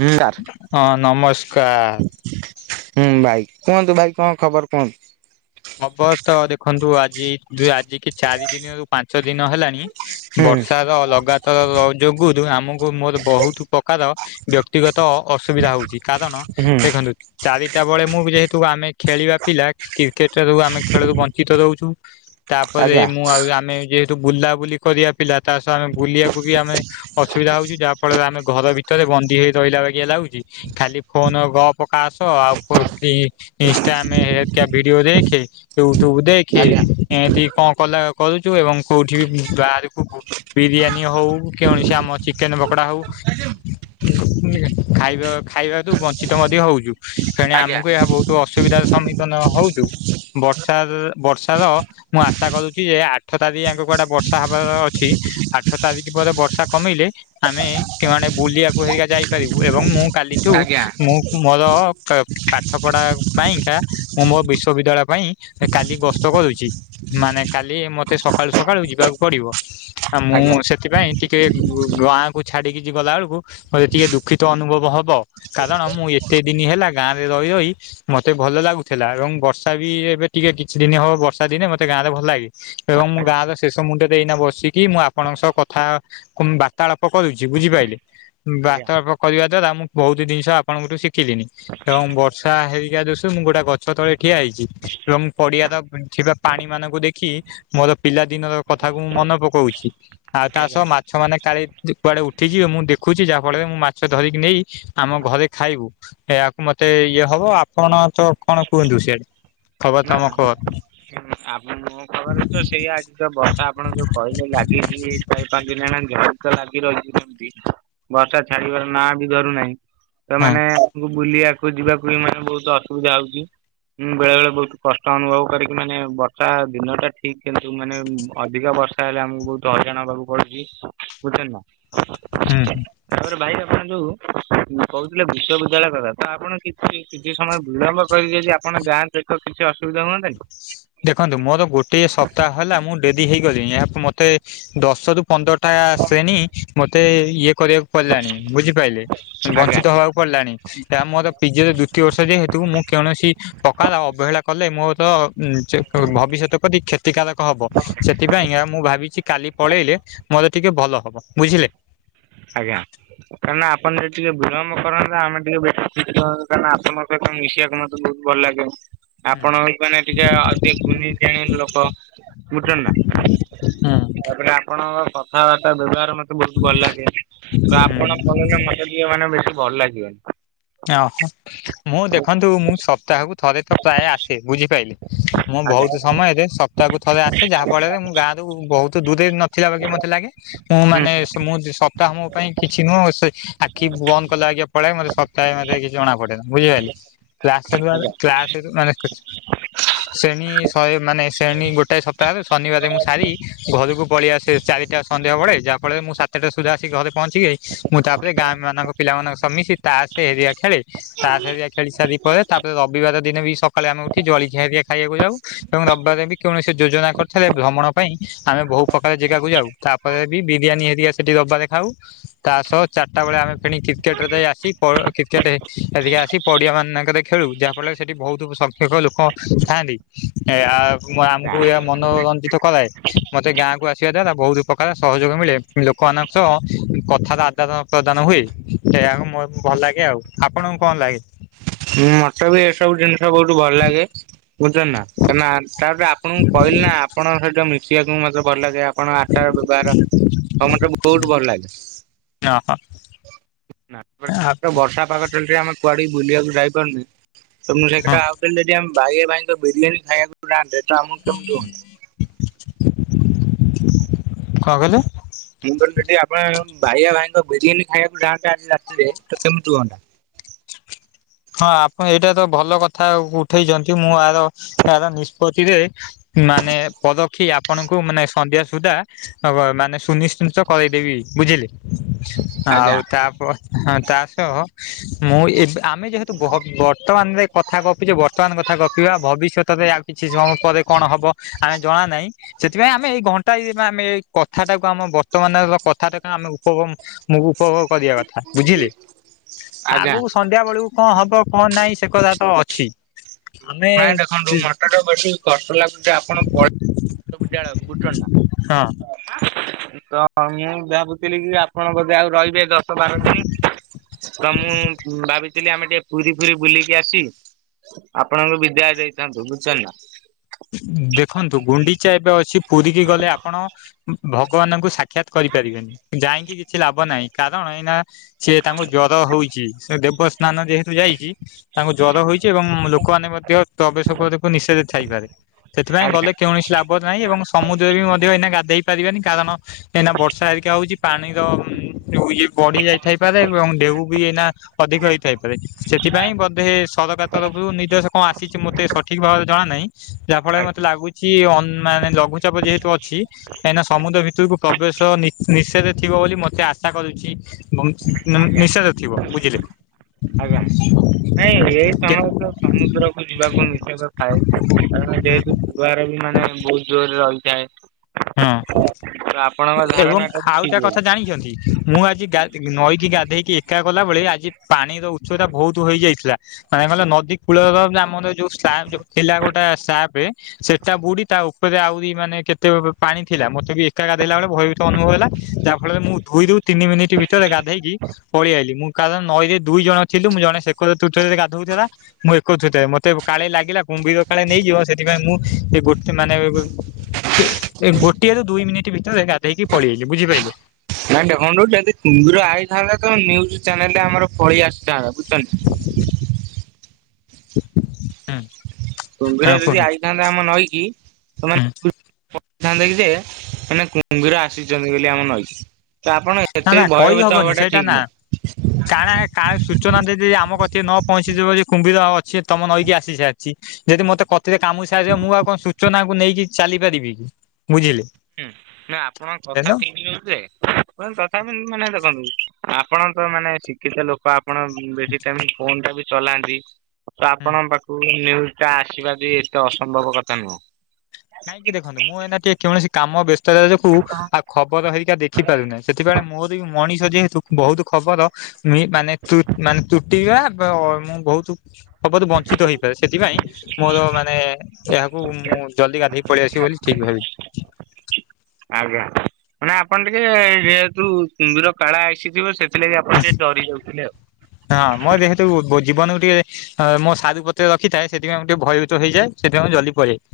ହୁଁ ସାର୍ ହଁ ନମସ୍କାର ହୁଁ ଭାଇ କୁହନ୍ତୁ ଭାଇ କଣ ଖବର କୁହନ୍ତୁ ହବ ତ ଦେଖନ୍ତୁ ଆଜି ଆଜି କି ଚାରି ଦିନରୁ ପାଞ୍ଚ ଦିନ ହେଲାଣି ହୁଁ ବର୍ଷ ର ଲଗାତାର ଯୋଗୁରୁ ଆମକୁ ମୋର ବହୁତ ପ୍ରକାର ବ୍ୟକ୍ତି ବ୍ୟତିଗତ ଅସୁବିଧା ହଉଛି କାରଣ ହୁଁ ଦେଖନ୍ତୁ ଚାରିଟା ବେଳେ ମୁଁ ଯେହେତୁ ଆମେ ଖେଳିବା ପିଲା କି କେଟ ର ଆମେ ଖେଳରୁ ବଞ୍ଚିତ ରଉଛୁ ତାପରେ ଆଜ୍ଞା। ମୁଁ ଆଉ ଆମେ ଯ ୁ ବୁଲାବୁଲି କରିବା ପିଲା ତା ସହ ଆମେ ବୁଲିବାକୁ ବି ଆମେ ଅସୁବିଧା ହଉଛି ଯାହା ଫଳରେ ଆମେ ଘର ଭିତରେ ବନ୍ଦୀ ହେଇ ରହିଲା ବାଆ ଲାଗୁଛି ଖାଲି ଫୋନ ଗ ପକା ଆସ ଆଉ ଇ ଭିଡିଓ ଦେଖେ ୟୁଟୁବ ଦେଖେ ଆଜ୍ଞା ଏମିତି କଣ କଲା କରୁଚୁ ଏବଂ କୋଉଠି ବି ବାହାରକୁ ବିରିୟାନୀ ହୋଉ କୌଣସି ଆମ ଚିକେନ ପକୋଡା ହୋଉ। [unintelligible] ଖାଇବା ଖାଇବା ରୁ ବଞ୍ଚିତ ମଧ୍ୟ ହୋଉଚୁ। ଫେଣେ ଆଜ୍ଞା ଆମକୁ ଏହା ବୋହୁତ ଅସୁବିଧାର ସମ୍ମୁଖୀନ ହୋଉଚୁ। ବର୍ଷାରେ ବର୍ଷାର ମୁଁ ଆଶା କରୁଚି ଯେ ଆଠ ତାରିଖ ଯାଁକ କୁଆଡେ ବର୍ଷା ହବାର ଅଛି। ଆଠ ତାରିଖ ପରେ ବର୍ଷା କମିଲେ ଆମେ କେଉଁ ଆଡେ ବୁଲିବାକୁ ହେରିକା ଯାଇପାରିବୁ। ଏବଂ ମୁଁ କାଲିଠୁ ଆଜ୍ଞା ମୁଁ ମୋର ପାଠ ପଢା ପାଇଁକା ମୁଁ ମୋ ବିଶ୍ୱବିଦ୍ୟାଳୟ ପାଇଁ କାଲି ଗସ୍ତ କରୁଚି। ମାନେ କାଲି ମତେ ସକାଳୁ ସକାଳୁ ଯିବାକୁ ପଡିବ। ଆଉ ମୁଁ ସେଥିପାଇଁ ଟିକେ ଗାଁକୁ ଛାଡିକି ଗଲା ବେଳକୁ ମୋତେ ଟିକେ ଦୁଃଖିତ ଅନୁଭବ ହବ କାରଣ ମୁଁ ଏତେ ଦିନ ହେଲା ଗାଁ ରେ ରହି ରହି ମତେ ଭଲ ଲାଗୁଥିଲା। ଏବଂ ବର୍ଷା ବି ଏବେ ଟିକେ କିଛି ଦିନ ହବ ବର୍ଷା ଦିନେ ମତେ ଗାଁରେ ଭଲ ଲାଗେ। ଏବଂ ମୁଁ ଗାଁର ଶେଷ ମୁଣ୍ଡରେ ଏଇନା ବସିକି ମୁଁ ଆପଣଙ୍କ ସହ କଥା କୁଂମ ବାର୍ତ୍ତାଳାପ କରୁଚି ବୁଝିପାଇଲେ ଆଜ୍ଞା ବର୍ତ୍ତାଳାପା କରିବା ଦ୍ଵାରା ମୁଁ ବୋହୁତ ଜିନିଷ ଆପଣଙ୍କଠୁ ଶିଖିଲିଣି ଏବଂ ବର୍ଷା ହେଇକା [unintelligible] ମୁଁ ଗୋଟେ ଗଛ ଛ ତଳେ ଠିଆ ହେଇଚି। ଏବଂ ପଡିଆର ଥିବା ପାଣି ମାନଙ୍କୁ ଦେଖି ମୋର ପିଲା ଦିନର କଥାକୁ ମୁଁ ମନେ ପକୋଉଚି। ଆଉ ତା ଆଜ୍ଞା ସହ ମା ସେମାନେ କାଳେ କୁଆଡେ ଉଠି ଜିବେ। ମୁଁ ଦେଖୁଚି ଯାହା ଫଳରେ ମୁଁ ମାଛ ଧରିକି ନେଇ ଆମ ଘରେ ଖାଇବୁ। ଏହାକୁ ମତେ ଇଏ ହବ ଆପଣ ତ କଣ କୁହନ୍ତୁ ସିଆଡେ ଖବର ତମ ଖବର? ହୁଁ ଆମ ମୋ ଖବରତ ସେଇୟା। ଆଜି ତ ବର୍ଷା ଆପଣ ଯୋଉ କହିଲେ ଲାଗିଚି ଏଇ ଚାରି ପାଞ୍ଚିଦିନି ହେଲାଣି। ଝଡିତ ଲାଗି ରହିଚି ଏମିତି ବର୍ଷା ଛାଡିବାର ନାଁ ବି ଧରୁନାହିଁ। ତ ହଁ ମାନେ ଆମକୁ ବୁଲିବାକୁ ଯିବାକୁ ବି ମାନେ ବୋହୁତ ଅସୁବିଧା ହୋଉଚି। ବେଳେ ବେଳେ ବୋହୁତ କଷ୍ଟ ଅନୁଭବ କରିକି ମାନେ ବର୍ଷା ଦିନ ଟା ଠିକ୍ କିନ୍ତୁ ମାନେ ଅଧିକ ବର୍ଷା ହେଲେ ଆମକୁ ବୋହୁତ ହାଇରଣ ହେବାକୁ ପଡୁଚି ବୁଝୁଚନ୍ତି ନା। ହୁଁ। ତାପରେ ଭାଇ ଆପଣ ଯୋଉ କୋହୁଥିଲେ ବିଶ୍ୱ ବିଦ୍ୟାଳୟ କଥା ତ ଆପଣ କିଛି କିଛି ସମୟ ବିଳମ୍ବ କରିିକି ଯଦି ଆପଣ ଯାଆନ୍ତେ ତ କିଛି ଅସୁବିଧା ହୁଅନ୍ତାନି। ଦେଖନ୍ତୁ ମୋର ଗୋଟଏ ସପ୍ତାହ ହେଲା ମୁଁ ଡେରି ହେଇଗଲିଣି ଏହାକୁ ମତେ ଦଶରୁ ପନ୍ଦରଟା ଶ୍ରେଣି ମତେ ଇଏ କରିବାକୁ ପଡିଲାଣି ବୁଝିପାରିଲେ ଆଜ୍ଞା ବଞ୍ଚିତ ହବା ପଡିଲାଣି ଏହା ମୋର ପିଜିର ଦ୍ୱିତୀୟ ବର୍ଷ ଯେହେତୁ ମୁଁ କୌଣସି ପ୍ରକାର ଅବହେଳା କଲେ ମୋର ଚେକ ଭବିଷ୍ୟତ [unintelligible] କ୍ଷତିକାରକ ହବ। ସେଥିପାଇଁ ଏହା ମୁଁ ଭାବିଚି କାଲି ପଳେଇଲେ ଗଲେ ଟିକେ ଭଲ ହବ ବୁଝିଲେ। ଆଜ୍ଞା। କାହିଁନା ଆପଣ ଯଦି ଟିକେ ବିଳମ୍ୱ କରନ୍ତେ। ଆମେ ଟିକେ ବେଶି ସିକନ୍ତୁ କାରଣ ଆପଣଙ୍କ ସହ ମିଶିବାକୁ ମ ବୋହୁତ ଭଲ ଲାଗେ। ହୁଁ। ଆପଣ ଇଏ ମାନେ ଟିକେ ଅଧି କୁନି [unintelligible] ଲୋକ ବୁଝୁଚନ୍ତି ନା। ତାପରେ ଆପଣଙ୍କ କଥାବାର୍ତ୍ତା ବ୍ୟବହାର ମତେ ବୋହୁତ ଭଲ ଲାଗେ। ହୁଁ ଆପଣ ପଳେଇଲେ ମତେ ଟିକେ ମାନେ ବେଶୀ ଭଲ ଲାଗିବନି। ଓହ ମୁଁ ଦେଖନ୍ତୁ ମୁଁ ସପ୍ତାହକୁ ଥରେ ତ ପ୍ରାୟ ଆ ସେ ବୁଝିପାଇଲେ ମୁଁ ଆଜ୍ଞା ବୋହୁତ ସମୟରେ ସ ପ୍ତାହକୁ ଥରେ ଆସେ ଯାହା ଫଳରେ ମୁଁ ଗାଁରୁ ବୋହୁତ ଦୂରେ ନ ଥିଲା ବାଗିଆ ମତେ ଲାଗେ। ମୁଁ ହୁଁ। ମାନେ ମୁଁ ସ କାମ ପାଇଁ କିଛି ନୁହଁ ସେ ଆଖି ବନ୍ଦ କଲେ ଆଜ୍ଞା ପଳାଏ ମତେ ସ କାଇଁ ମତେ କିଛି ଜଣା ପଡେନି ବୁଝିପାଇଲେ [unintelligible] ଶ୍ରେଣୀ ଶହେ ମାନେ ଶ୍ରେଣୀ ଗୋଟାଏ ସପ୍ତାହରେ ଶନିବାର ମୁଁ ସାରି ଘରକୁ ପଳେଇ ଆସେ ଚାରିଟା ସନ୍ଧ୍ୟାବେଳେ ଯାହାଫଳରେ ମୁଁ ସାତଟା ସୁଦ୍ଧା ଆସି ଘରେ ପହଞ୍ଚି [unintelligible] ମୁଁ ତାପରେ ଗାଁ ମାନଙ୍କ ପିଲାମାନଙ୍କ ସହ ମିଶି ତାସ ହେରିଆ ଖେଳେ। ତାସ ହେରିଆ ଖେଳି ସାରି ପରେ ତାପରେ ରବିବାର ଦିନ ବି ସକାଳେ ଆମେ ଉଠି ଜଳି ଖିଆ ଟିକେ ଖାଇବାକୁ ଯାଉ। ଏବଂ ରବିବାର ବି କୌଣସି ଯୋଜନା କରିଥିଲେ ଭ୍ରମଣ ପାଇଁ ଆମେ ବହୁ ପ୍ରକାର ଜାଗାକୁ ଯାଉ। ତାପରେ ବି ବିରିୟାନୀ ହେରିକା ସେଠି ରବାରେ ଖାଉ। ତା ସହ ଚାରିଟା ବେଳେ ଆମେ ଫିଣି କ୍ରିକେଟ ରେ ଆସି ପ କ୍ରିକେଟ ଏତିକି ଆସି ପଡ଼ିଆ ମାନଙ୍କ ଖେଳୁ ଯାହାଫଳରେ ସେଠି ବହୁତ ସଂଖ୍ୟକ ଲୋକ ଥାଆନ୍ତି। ଏ ଆ ଆମକୁ ଏହା ମନୋରଞ୍ଜିତ କରାଏ। ମତେ ଗାଁ କୁ ଆସିବା ଦ୍ଵାରା ବହୁତ ପ୍ରକାର ସହଯୋଗ ମିଳେ ଲୋକମାନଙ୍କ ସହ କଥାର ଆଦାନ ପ୍ରଦାନ ହୁଏ ସେଆକୁ ମୋ ଭଲ ଲାଗେ ଆଉ ଆପଣଙ୍କୁ କଣ ଲାଗେ? ମତେ ବି ଏସବୁ ଜିନିଷ ବହୁତୁ ଭଲ ଲାଗେ ବୁଝୁଛ ନା। ନା ତାପଟ ଆପଣଙ୍କୁ କହିଲେ ନା ଆପଣ ସେଇଟ ମିଶିବାକୁ ମତେ ଭଲ ଲାଗେ। ଆପଣ ଆଚାର ବ୍ୟବହାର ତ ମତେ ବହୁତ ଭଲ ଲାଗେ। ଅ ହ। ବର୍ଷା ପାଗ ଏମିତି ଆମେ କୁଆଡ଼ିକି ବୁଲିବାକୁ ଯାଇ ପାରୁନି। ତ ମୁଁ ସେଇ କଥା ଆଉ ଥରେ ଆମେ ଯଦି ଆମ ବାଇଆ ଭାଇଙ୍କ ବିରିୟାନୀ ଖାଇବାକୁ ଯାଆନ୍ତେ ଆମକୁ କେମିତି ହୁଅନ୍ତା? କଣ କହିଲେ? ମୁ କହିଲି, ଯଦି ଆପଣ ଙ୍କୁ ଭାଇଆ ଭାଇଙ୍କ ବିରିୟାନୀ ଖାଇବାକୁ ଯାଆନ୍ତେ ଆଜି ରାତିରେ, ତ କେମିତି ହୁଅନ୍ତା? ହଁ ଆପଣ ଏଇଟା ତ ଭଲ କଥା ଉଠେଇଛନ୍ତି। ମୁଁ ଆର ଏହାର ନିଷ୍ପତିରେ ମାନେ ପରକ୍ଷୀ ଆପଣଙ୍କୁ ମାନେ ସନ୍ଧ୍ୟା ସୁଦ୍ଧା ହବ ମାନେ ସୁନିଶ୍ଚିିତ କରେଇ ଦେବି ବୁଝିଲେ। ଆଉ ଆଜ୍ଞା ତାପ ତା ସହ ମୁଁ ଏବେ ଆମେ ଯେହେତୁ ବହ ବର୍ତ୍ତମାନରେ କଥା ଗପିଚେ ବର୍ତ୍ତମାନ କଥା ଗପିବା ଭବିଷ୍ୟତରେ ଆ କିଛି ସମୟ ପରେ କଣ ହବ ଆମେ ଜଣା ନାହିଁ। ସେଥିପାଇଁ ଆମେ ଏଇ ଘଣ୍ଟାଇ ଆମେ ଏଇ କଥାଟାକୁ। ଆମ ବର୍ତ୍ତମାନ ର କଥାଟାକୁ ଆମେ ଉପବମ ମୁଁ ଉପଭୋଗ କରିଆ। ବୁଝିଲେ, ଆଜ୍ଞା ଆଗୁକୁ ସନ୍ଧ୍ୟା ବେଳକୁ କଣ ହବ, କଣ ନାଇଁ ସେ କଥା ତ ଅଛି। ଆମେ ନାଇଁ ଦେଖନ୍ତୁ ମତେ ତ ବେଶୀ କଷ୍ଟ ଲାଗୁଛି ଆପଣ ପ ସବୁ [unintelligible] ବୁଝୁ ଛନ୍ତି ହଁ ନାଁ। ତ, ମୁଁ ଭାବୁଥିଲି କି ଆପଣ ବଧେ ଆଉ ରହିବେ ଦଶ ବାର ଦିନି। ତ ମୁଁ ଭାବିଥିଲି, ଆମେ ଟିକେ ପୁରୀ ଫୁରି ବୁଲିକି ଆସି ଆପଣ ଙ୍କୁ ବିଦାୟ ଦେଇଥାନ୍ତୁ, ବୁଝୁଛନ୍ତି ନାଁ। ଦେଖନ୍ତୁ ଗୁଣ୍ଡିଚା ଏବେ ଅଛି ପୁରୀ କିି ଗଲେ ଆପଣ, ଭଗବାନଙ୍କୁ ସା ସାକ୍ଷାତ୍ କରି ପାରିବେନି, ଯାଇଁକି କିଛି ଲାଭ ନାହିଁ। କାରଣ ଏଇନା ସିଏ ତାଙ୍କୁ ଜର ହଉଛି, ସେ ଦେବସ୍ନାନ ଯେହେତୁ ଯାଇଛି। ତାଙ୍କୁ ଜ୍ୱର ହୋଇଛି ଏବଂ ଲୋକମାନେ ମଧ୍ୟ ତବେଶକୁ ନିଷେଧ ଥାଇପାରେ। ସେଥିପାଇଁ ଆଜ୍ଞା ଗଲେ କେଉଁଣସି ଲାଭ ନାହିଁ। ଏବଂ ସମୁଦ୍ରରେ ବି ମଧ୍ୟ ଏଇନା ଗାଧେଇ ପାରିବାନି କାଲଣ କାଇଁ ନା ବର୍ଷା ହେରିକା ହଉଛି। ପାଣିର ଉଁ ଯୋଉ ଇଏ ବଢି ଯାଇଥାଇ ପାରେ? ଏବଂ ଢ଼େଉ ବି ଏଇନା ଅଧିକ ହେଇ ଥାଇପାରେ ସେଥିପାଇଁ ବଧେ ସରକାର ତରଫରୁ ନିର୍ଦ୍ଦେଶ କଣ ଆସିଛି। ମୋତେ ସଠିକ୍ ଭାବରେ ଜଣା ନାହିଁ। ଯା ଫଳରେ, ମତେ ଆଜ୍ଞା ଲାଗୁଛି ଅ ମାନେ ଲଘୁଚାପ ଯେହେତୁ ଅଛି। କାଇଁ ନା, ସମୁଦ୍ର ଭିତରକୁ ପ୍ରବେଶ ନି ନିଷେଧ ଥିବ ବୋଲି, ମତେ ଆଶା କରୁଛି। ଏବଂ, ଆଜ୍ଞା ନି-ନିଷେଧ ଥିବେ ବୁଝିଲେ। ଆଜ୍ଞା, ନାଇଁ। ଏଇ ସମୟ ତ ସମୁଦ୍ର ଯିବାକୁ ନିଷେଦ ଥାଏ, କାରଣ ଯେହେତୁ ଜୁଆର ବି ମାନେ ବହୁତ ଜୋରରେ ରହିଥାଏ। ହୁଁ, ତ ଆପଣଙ୍କ ଏବଂ ଧାରଣା ଟା ବି ଠିକ ଆଉଟା କଥା ରହୁଛି। ଜାଣିଛନ୍ତି? ମୁଁ ଆଜି ଗା ନଈକି ଗାଧେଇକି ଏକା ଗଲା ବେଳେ ଆଜି ପାଣିର ଉଚ୍ଚତା ବହୁତ ହୋଇ ଯାଇଥିଲା। କାଇଁ କହିଲ ନଦୀ କୂଳର ଆମର ଯୋଉ ସ୍ଲାପ୍ ଥିଲା ଗୋଟେ ସ୍ଲାପେ। ସେଟା ବୁଢୀ, ତା ଉପରେ ଆହୁରି ମାନେ କେତେ ପାଣି ଥିଲା। ମୋତେ ବି ଏକା ଗାଧେଇଲା ବେଳେ ଭୟଭୀତ ଅନୁଭବ ହେଲା, ଯାହା ଫଳରେ ମୁଁ ଦୁଇରୁ ତିନି ମିନିଟ୍ ଭିତରେ ଗାଧେଇକି ପଳି ଆଇଲି ମୁଁ, କାରଣ ନଈରେ ଦୁଇ ଜଣ ଥିଲୁ। ମୁଁ ଜଣେ, ସେକରେ ତୁଠରେ ଗାଧଉଥିଲା। ମୁଁ ଏକତ୍ରିତ, ମତେ କାଳେ ଲାଗିଲା କୁମ୍ଭୀର କାଳେ ନେଇଯିବ, ସେଥିପାଇଁ ମୁଁ ଗୋଟେ ମାନେ ଏ ଏ ଗୋଟିଏ ରୁ ଦୁଇ ମିନିଟ୍ ଭିତରେ ଗାଧେଇକି ପଳି ଆଇଲି ବୁଝିପାଇଲେ। ଜାଣିଚ ବନ୍ଧୁ ଯଦି କୁମ୍ଭୀର ଆଇଥାନ୍ତା ତମେ ନିଉଜୁ ଚ୍ୟାନେଲରେ ଆମର ପଳେଇ ଆସିଥାନ୍ତା [unintelligible] ହୁଁ। କୁମ୍ଭୀର ହଁ ଯଦି କୁହନ୍ତୁ ଆଇଥାନ୍ତା ଆମ ନଈକି ହୁଁ [unintelligible] ଯେ ମାନେ କୁମ୍ଭୀର ଆସିଛନ୍ତି ବୋଲି ଆମ ନଈକି। ତ ଆପଣ ନା ଏତେ ବି ଭୟଭୀତ ହବାଟା ଠିକ୍ ନୁହଁ। ଚ୍ୟାନେଲ କାଳେ ସୂଚନା ଯଦି ଆମ କତିରେ ନ ପହଞ୍ଚି ଯିବ ଯେ କୁମ୍ଭୀର ଅଛି ତମ ନେଇକି ଆସି ସାରିଛି। ଯଦି ମତେ କତିରେ କାମୁଡ଼ି ସାରିଥିବ ମୁଁ ଆଉ କଣ ସୂଚନାକୁ ନେଇକି ଚାଲି ପାରିବିକି। ହୁଁ ନା ଆପଣଙ୍କ କଥା ହୁଁ ଠିକ୍ ନ୍ୟୁଜ୍ ଯେ [unintelligible] ତଥାବି ଉଁ ମାନେ ଦେଖନ୍ତୁ। ଆପଣ ତ ମାନେ ଶିକ୍ଷିତ ଲୋକୋ ଆପଣ ବେଶୀ ଟାଇମ୍ ଫୋନ୍ ଟା ବି ଚଲାନ୍ତି। ତ ଆପଣଙ୍କ ପାଖୁକୁ ନ୍ୟୁଜ୍ ଟା ଆସିବା ବି ଏତେ ଅସମ୍ଭବ କଥା ନୁହଁ। କାହିଁକି ଦେଖନ୍ତୁ ମୁଁ ଏଇନାକେ କୌଣସି କାମ ବେସ୍ [unintelligible] ଆଉ ଖବର ହେରିକା ଦେଖି ପାରୁନାହିଁ ସେଥିପାଇଁ ମୋରୋ ବି ମଣିଷ ଯେହେତୁ ବୋହୁତ ଖବର ମୁଇ ମାନେ ତୁ ମାନେ ତୁଟିବା ବାଅ ମୁଁ ବୋହୁତୁ [unintelligible] ବଞ୍ଚିତ ହେଇପାରେ ସେଥିପାଇଁ ମୋରୋ ମାନେ ଏହାକୁ ମୁଁ ଜଲ୍ଦି ଗାଧେଇକି ପଳେଇ ଆସିବି ବୋଲି ଠିକ୍ ଭାବି ଆଜ୍ଞା ମାନେ ଆପଣ ଟିକେ ଯେହେତୁ କୁମ୍ଭୀର କାଳା ଆସିଥିବ ସେ ଥିଲାଗି ଆପଣ ଟିକେ ଡରି ଯାଉଥୁଲେ ଆଉ। [unintelligible] ଯେହେତୁ ବୁ ଜୀବନକୁ ଟିକେ ଅଁ ମୋ ସାରୁ ପତ୍ର ରଖିଥାଏ ସେଥିପାଇଁ ମୁଁ ଟିକେ ଭୟଭୀତ ହେଇଯାଏ ସେଥିପାଇଁ ମୁଁ ଜଲ୍ଦୀ ପଳେଇ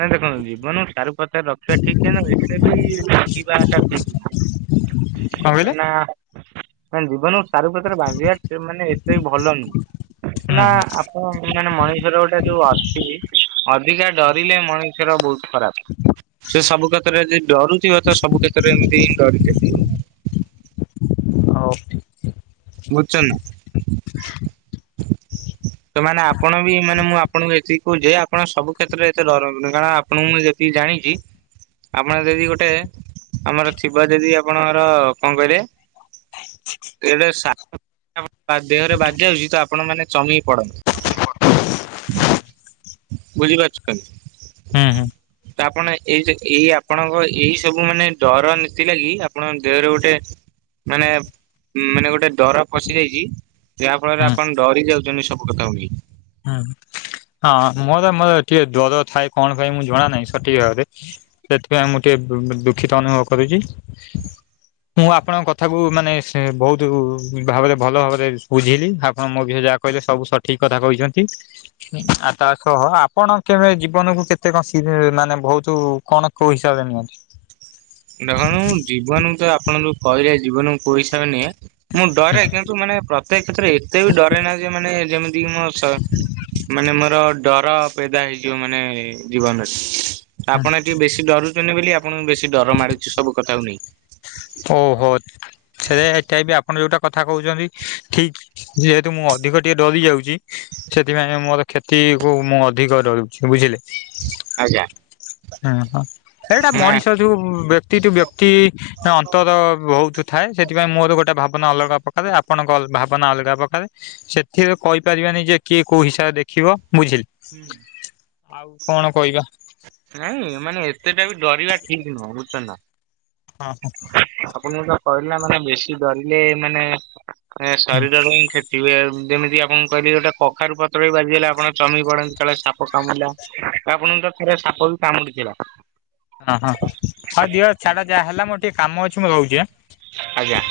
ନାଇଁ ଦେଖନ୍ତୁ ଜୀଵନ ସାରୁ ପତର ରଖିବା ଠିକ୍ କିନ୍ତୁ ଏତେ ବି [unintelligible] ଵା ଟା ଠିକ୍ ନୁହଁ। [inaudible] କହିଲେ? [unintelligible] ନାଇଁ ଜୀଵନକୁ ସାରୁପତ୍ରରେ ବାନ୍ଧିବା ଏତେ ମାନେ ଏତେ ଭଲ ନୁହୁଁ [unintelligible] [unintelligible] ହୁଁ ମାନେ ମଣିଷର ଗୋଟେ ଯୋଉ ଅଛି ଅଧିକା ଡର ରିଲେ ମଣିଷର ବୋହୁତ ଖରାପ। ସେ ସବୁ କ୍ଷେତ୍ରରେ ଯଦି ଡରୁଥିବ ତ ସବୁ କ୍ଷେତରେ ଏମିତି ହିଁ ଡରି ଚାଲିଥିବ। [unintelligible] [unintelligible] [inaudible] ତ ମାନେ ଆପଣ ବି ମାନେ ମୁଁ ଆପଣଙ୍କୁ ଏତିକି କୋହୁଚି ଯେ ଆପଣ ସବୁ କ୍ଷେତ୍ରରେ ଏତେ ଡରନ୍ତୁନି। [unintelligible] ପଣଙ୍କୁ ମୁଁ ଯେତିକି ଜାଣିଚି। ଆପଣ ଯଦି ଗୋଟେ ଆମର ଥିବ ଯଦି ଆପଣଙ୍କର କଁ କହିଲେ [inaudible] [unintelligible] [unintelligible] ଦେହରେ ବାଜ୍ ଯାଉଚି ତ ଆପଣ ମାନେ ଚମିକି ପଡନ୍ତି। [unintelligible] ବୁଝିପାରୁଚନ୍ତି। ହୁଁ ହୁଁ। ତ ଆପଣ ଏଇ ଯେ ଏଇ ଆପଣଙ୍କ ଏଇ ସବୁ ମାନେ ଡର ନୀତି ଲାଗି ଆପଣଙ୍କ ଦେହରେ ଗୋଟେ ମାନେ ଉଁ ମାନେ ଗୋଟେ ଡର ପଶିଯାଇଚି ଯାହା ଫଳରେ ହୁଁ ଆପଣ ଡରି ଯାଉଚନ୍ତି ସବୁ କଥାକୁ ନେଇକି। ହୁଁ ହଁ ମୋରୋ ମୋର ଟିକେ ଡର ଥାଏ କଣ ପାଇଁ ମୁଁ ଜଣା ନାହିଁ ସଠିକ ଭାବରେ। ସେଥିପାଇଁ ମୁଁ ଟିକେ ଦୁଃ ଦୁଃଖିତ ଅନୁଭବ କରୁଚି। ମୁଁ ଆପଣଙ୍କ କଥାକୁ ମାନେ ସେ ବୋହୁତ ଭାବରେ ଭଲ ଭାବରେ ବୁଝେଇଲି ଆପଣ ମୋ ବିଷୟରେ ଯାହା କହିଲେ ସବୁ ସଠିକ କଥା କହିଛନ୍ତି। ଆଉ ତାସହ ଆପଣ କେବେ ଜୀବନକୁ କେତେ କଁ ସିରି ମାନେ ବୋହୁତୁ କଣ କୋଉ ହିସାବରେ ନିଅନ୍ତି। [inaudible] ଦେଖନ୍ତୁ ମୁଁ ଜୀବନକୁ ତ ଆପଣ ଯୋଉ କହିଲେ ଜୀବନକୁ କୋଉ ହିସାବରେ ନିଏ। ମୁଁ ଡରେ କିନ୍ତୁ ମାନେ ପ୍ରତେକ କ୍ଷେତ୍ରରେ ଏତେ ବି ଡରେ ନାହିଁ ଯେ ମାନେ ଯେମି ଡି ମସ ମାନେ ମୋର ଡର ପେଦା ହେଇଯିବ ମାନେ ଜୀବନରେ। ଆପଣ ଏ ଟିକେ ବେଶୀ ଡରୁଛନ୍ତି ବୋଲି ଆପଣଙ୍କୁ ବେଶୀ ଡର ମାଡୁଚି ସବୁ କଥାକୁ ନେଇକି। ଓହୋ ଛେର ଏଟା ବି ଆପଣ ଯୋଉଟା କଥା କହୁଛନ୍ତି ଠିକ୍। ଯେହେତୁ ମୁଁ ଅଧିକ ଟିକେ ଡରି ଯାଉଚି ସେଥିପାଇଁ ମୋର କ୍ଷତିକୁ ମୁଁ ଅଧିକ ଡରୁଛି ବୁଝିଲେ। ଆଜ୍ଞା। ହୁଁ ହଁ ଏଇଟା ନା ମଣିଷ ଯୋଉ ବ୍ୟକ୍ତି ଟୁ‌ ବ୍ୟକ୍ତି ଅନ ନ୍ତର ବହୁତ ଥାଏ ସେଥିପାଇଁ ମୋର ଗୋଟେ ଭାବନା ଅଲଗା ପ୍ରକାରେ ଆପଣଙ୍କ ଅ ଭାବନା ଅଲଗା ପ୍ରକାରେ। ସେଥିରେ କହିପାରିବାନି ଯେ କିଏ କୋଉ ହିସାବରେ ଦେଖିବ ବୁଝିଲି। ଆଉ କଣ କହିବା। ନାଇଁ ମାନେ ଏତେଟା ବି ଡରିବା ଠିକ ନୁହଁ ବୁଜଚନା। ଅ ହୁଁ। ଆପଣ କୁ ଯୋଉଟା କହିଲେ ନା ମାନେ ବେଶୀ ଡରିଲେ ମାନେ ଶରୀର ପାଇଁ କ୍ଷ୍ୟ ଯେବି ଯେମିତି ଆପଣକୁ କହିଲି ଗୋଟେ କଖାରୁ ପତ୍ର ବି ବାଜିଗଲା ଆପଣ ଚମିକି ପଡନ୍ତି ଯେତେବେଳେ ସାପ କାମୁିଡିଲା ଆପଣଙ୍କୁ ତ ଥରେ ସାପ ବି କାମୁଡିଥିଲା। ଅ, ହଁ ହଉ ଦିଅ ଛାଡ ଯାହା ହେଲା ମୋର ଟିକେ କାମ ଅଛି ମୁଁ ରହୁଛି ଆଁ। ଆଜ୍ଞା।